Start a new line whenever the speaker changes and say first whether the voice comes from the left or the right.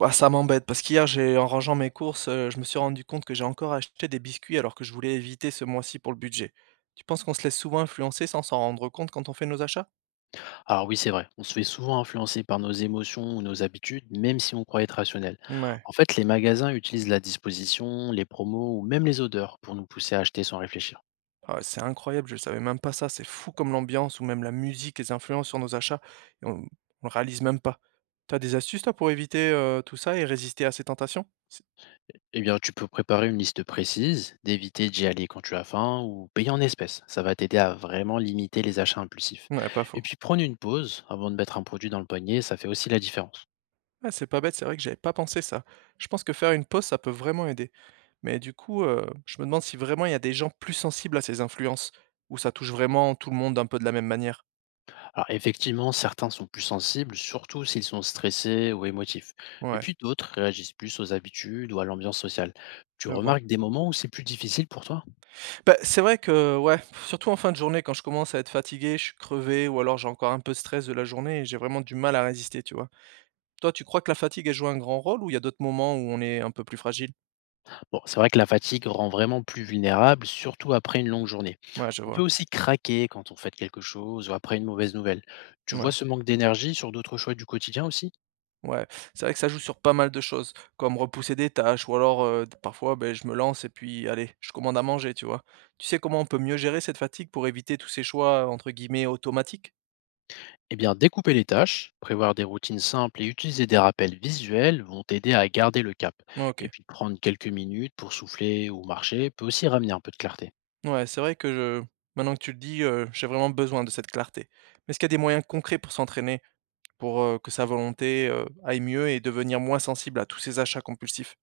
right: Bah, ça m'embête parce qu'hier j'ai en rangeant mes courses, je me suis rendu compte que j'ai encore acheté des biscuits alors que je voulais éviter ce mois-ci pour le budget. Tu penses qu'on se laisse souvent influencer sans s'en rendre compte quand on fait nos achats?
left: Alors oui, c'est vrai, on se fait souvent influencer par nos émotions ou nos habitudes, même si on croit être rationnel.
right: Mouais.
left: En fait, les magasins utilisent la disposition, les promos ou même les odeurs pour nous pousser à acheter sans réfléchir.
right: Ah ouais, c'est incroyable, je savais même pas ça, c'est fou comme l'ambiance ou même la musique, les influences sur nos achats et on le réalise même pas. T'as des astuces toi pour éviter, tout ça et résister à ces tentations? C'est
left: Eh bien, tu peux préparer une liste précise, d'éviter d'y aller quand tu as faim ou payer en espèces. Ça va t'aider à vraiment limiter les achats impulsifs.
right: ouais, pas
left: Et
right: faux.
left: puis, prendre une pause avant de mettre un produit dans le poignet, ça fait aussi la différence.
right: Ouais, c'est pas bête, c'est vrai que j'avais pas pensé ça. Je pense que faire une pause, ça peut vraiment aider. Mais du coup, je me demande si vraiment il y a des gens plus sensibles à ces influences, où ça touche vraiment tout le monde un peu de la même manière.
left: Alors effectivement, certains sont plus sensibles, surtout s'ils sont stressés ou émotifs. Et
right: Ouais,
left: puis d'autres réagissent plus aux habitudes ou à l'ambiance sociale. Tu
right: je vois.
left: remarques des moments où c'est plus difficile pour toi?
right: Bah, c'est vrai que ouais, surtout en fin de journée quand je commence à être fatigué, je suis crevé ou alors j'ai encore un peu de stress de la journée et j'ai vraiment du mal à résister, tu vois? Toi, tu crois que la fatigue, elle joue un grand rôle ou il y a d'autres moments où on est un peu plus fragile?
left: Bon, c'est vrai que la fatigue rend vraiment plus vulnérable, surtout après une longue journée.
right: Ouais, je
left: On peut
right: vois.
left: aussi craquer quand on fait quelque chose ou après une mauvaise nouvelle. Tu vois
right: Ouais.
left: ce manque d'énergie sur d'autres choix du quotidien aussi?
right: Ouais, c'est vrai que ça joue sur pas mal de choses, comme repousser des tâches ou alors, d parfois, ben je me lance et puis allez, je commande à manger, tu vois? Tu sais comment on peut mieux gérer cette fatigue pour éviter tous ces choix, entre guillemets, «automatiques»?
left: Eh bien, découper les tâches, prévoir des routines simples et utiliser des rappels visuels vont t'aider à garder le cap. Et
right: OK.
left: puis prendre quelques minutes pour souffler ou marcher peut aussi ramener un peu de clarté.
right: Ouais, c'est vrai que je maintenant que tu le dis, j'ai vraiment besoin de cette clarté. Mais est-ce qu'il y a des moyens concrets pour s'entraîner, pour, que sa volonté, aille mieux et devenir moins sensible à tous ces achats compulsifs?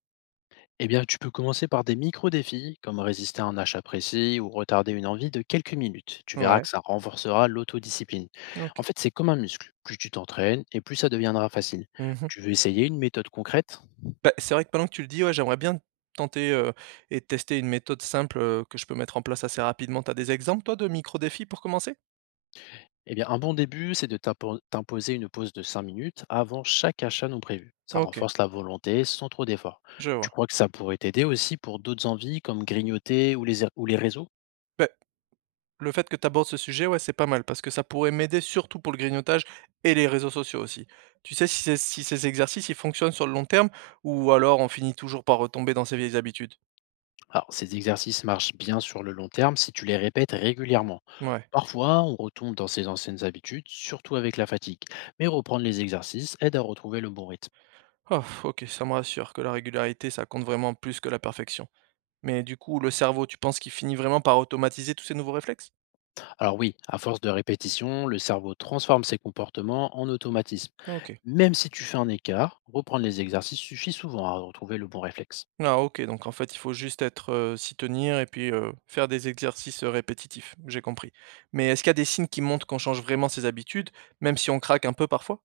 left: Eh bien, tu peux commencer par des micro-défis, comme résister à un achat précis ou retarder une envie de quelques minutes. Tu verras
right: Ouais,
left: que ça renforcera l'autodiscipline. En
right: OK.
left: fait, c'est comme un muscle. Plus tu t'entraînes et plus ça deviendra facile.
right: Mmh.
left: Tu veux essayer une méthode concrète?
right: Bah, c'est vrai que pendant que tu le dis, ouais, j'aimerais bien tenter, et tester une méthode simple, que je peux mettre en place assez rapidement. T'as des exemples toi de micro défis pour commencer?
left: Eh bien, un bon début, c'est de t'imposer une pause de 5 minutes avant chaque achat non prévu. Ça
right: OK,
left: renforce la volonté sans trop d'efforts.
right: je
left: Tu
right: vois.
left: crois que ça pourrait t'aider aussi pour d'autres envies comme grignoter ou les réseaux?
right: Beh, le fait que tu abordes ce sujet, ouais, c'est pas mal parce que ça pourrait m'aider surtout pour le grignotage et les réseaux sociaux aussi. Tu sais si ces exercices, ils fonctionnent sur le long terme ou alors on finit toujours par retomber dans ses vieilles habitudes?
left: Alors, ces exercices marchent bien sur le long terme si tu les répètes régulièrement.
right: Ouais.
left: Parfois, on retombe dans ses anciennes habitudes, surtout avec la fatigue. Mais reprendre les exercices aide à retrouver le bon rythme.
right: Oh, OK, ça me rassure que la régularité, ça compte vraiment plus que la perfection. Mais du coup, le cerveau, tu penses qu'il finit vraiment par automatiser tous ces nouveaux réflexes?
left: Alors oui, à force de répétition, le cerveau transforme ses comportements en automatisme.
right: OK.
left: Même si tu fais un écart, reprendre les exercices suffit souvent à retrouver le bon réflexe.
right: Ah OK, donc en fait, il faut juste être, s'y tenir et puis, faire des exercices, répétitifs. J'ai compris. Mais est-ce qu'il y a des signes qui montrent qu'on change vraiment ses habitudes, même si on craque un peu parfois?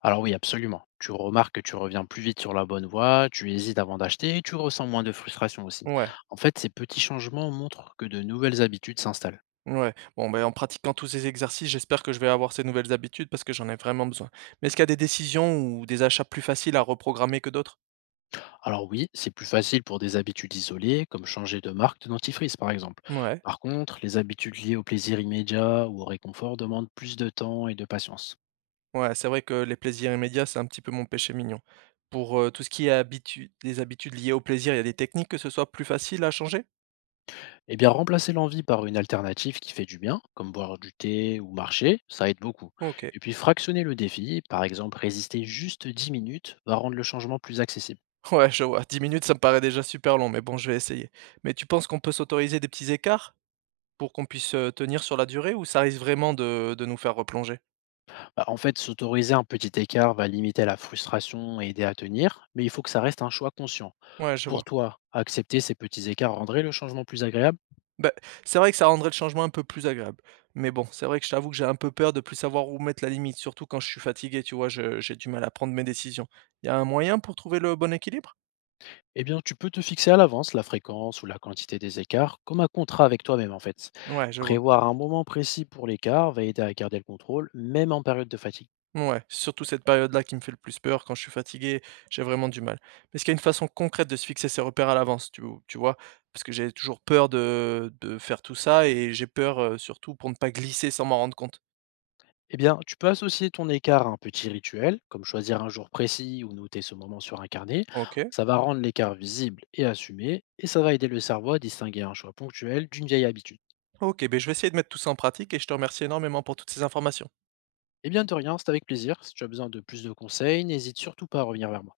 left: Alors oui, absolument. Tu remarques que tu reviens plus vite sur la bonne voie, tu hésites avant d'acheter et tu ressens moins de frustration aussi.
right: Ouais,
left: En fait, ces petits changements montrent que de nouvelles habitudes s'installent.
right: ouais. Bon, ben en pratiquant tous ces exercices, j'espère que je vais avoir ces nouvelles habitudes parce que j'en ai vraiment besoin. Mais est-ce qu'il y a des décisions ou des achats plus faciles à reprogrammer que d'autres?
left: Alors oui, c'est plus facile pour des habitudes isolées, comme changer de marque de dentifrice par exemple.
right: Ouais,
left: Par contre, les habitudes liées au plaisir immédiat ou au réconfort demandent plus de temps et de patience.
right: ouais, c'est vrai que les plaisirs immédiats, c'est un petit peu mon péché mignon. Pour, tout ce qui est habitu des habitudes liées au plaisir, il y a des techniques que ce soit plus facile à changer?
left: Eh bien, remplacer l'envie par une alternative qui fait du bien, comme boire du thé ou marcher, ça aide beaucoup.
right: OK.
left: Et puis, fractionner le défi, par exemple, résister juste 10 minutes, va rendre le changement plus accessible.
right: Ouais, je vois. 10 minutes, ça me paraît déjà super long, mais bon, je vais essayer. Mais tu penses qu'on peut s'autoriser des petits écarts pour qu'on puisse, tenir sur la durée ou ça risque vraiment de nous faire replonger?
left: Bah, en fait, s'autoriser un petit écart va limiter la frustration et aider à tenir, mais il faut que ça reste un choix conscient.
right: Ouais, je vois.
left: Pour toi, accepter ces petits écarts rendrait le changement plus agréable?
right: Bah, c'est vrai que ça rendrait le changement un peu plus agréable. Mais bon, c'est vrai que je t'avoue que j'ai un peu peur de plus savoir où mettre la limite, surtout quand je suis fatigué, tu vois? Je J'ai du mal à prendre mes décisions. Il y a un moyen pour trouver le bon équilibre?
left: Eh bien, tu peux te fixer à l'avance la fréquence ou la quantité des écarts, comme un contrat avec toi-même, en fait.
right: Ouais, je vois.
left: Prévoir un moment précis pour l'écart va aider à garder le contrôle, même en période de fatigue.
right: Ouais, c'est surtout cette période-là qui me fait le plus peur. Quand je suis fatigué, j'ai vraiment du mal. Mais est-ce qu'il y a une façon concrète de se fixer ses repères à l'avance, tu vois? Parce que j'ai toujours peur de faire tout ça et j'ai peur, surtout pour ne pas glisser sans m'en rendre compte.
left: Eh bien, tu peux associer ton écart à un petit rituel, comme choisir un jour précis ou noter ce moment sur un carnet.
right: OK.
left: Ça va rendre l'écart visible et assumé, et ça va aider le cerveau à distinguer un choix ponctuel d'une vieille habitude.
right: OK, Ben je vais essayer de mettre tout ça en pratique et je te remercie énormément pour toutes ces informations.
left: Eh bien, de rien, c'est avec plaisir. Si tu as besoin de plus de conseils, n'hésite surtout pas à revenir vers moi.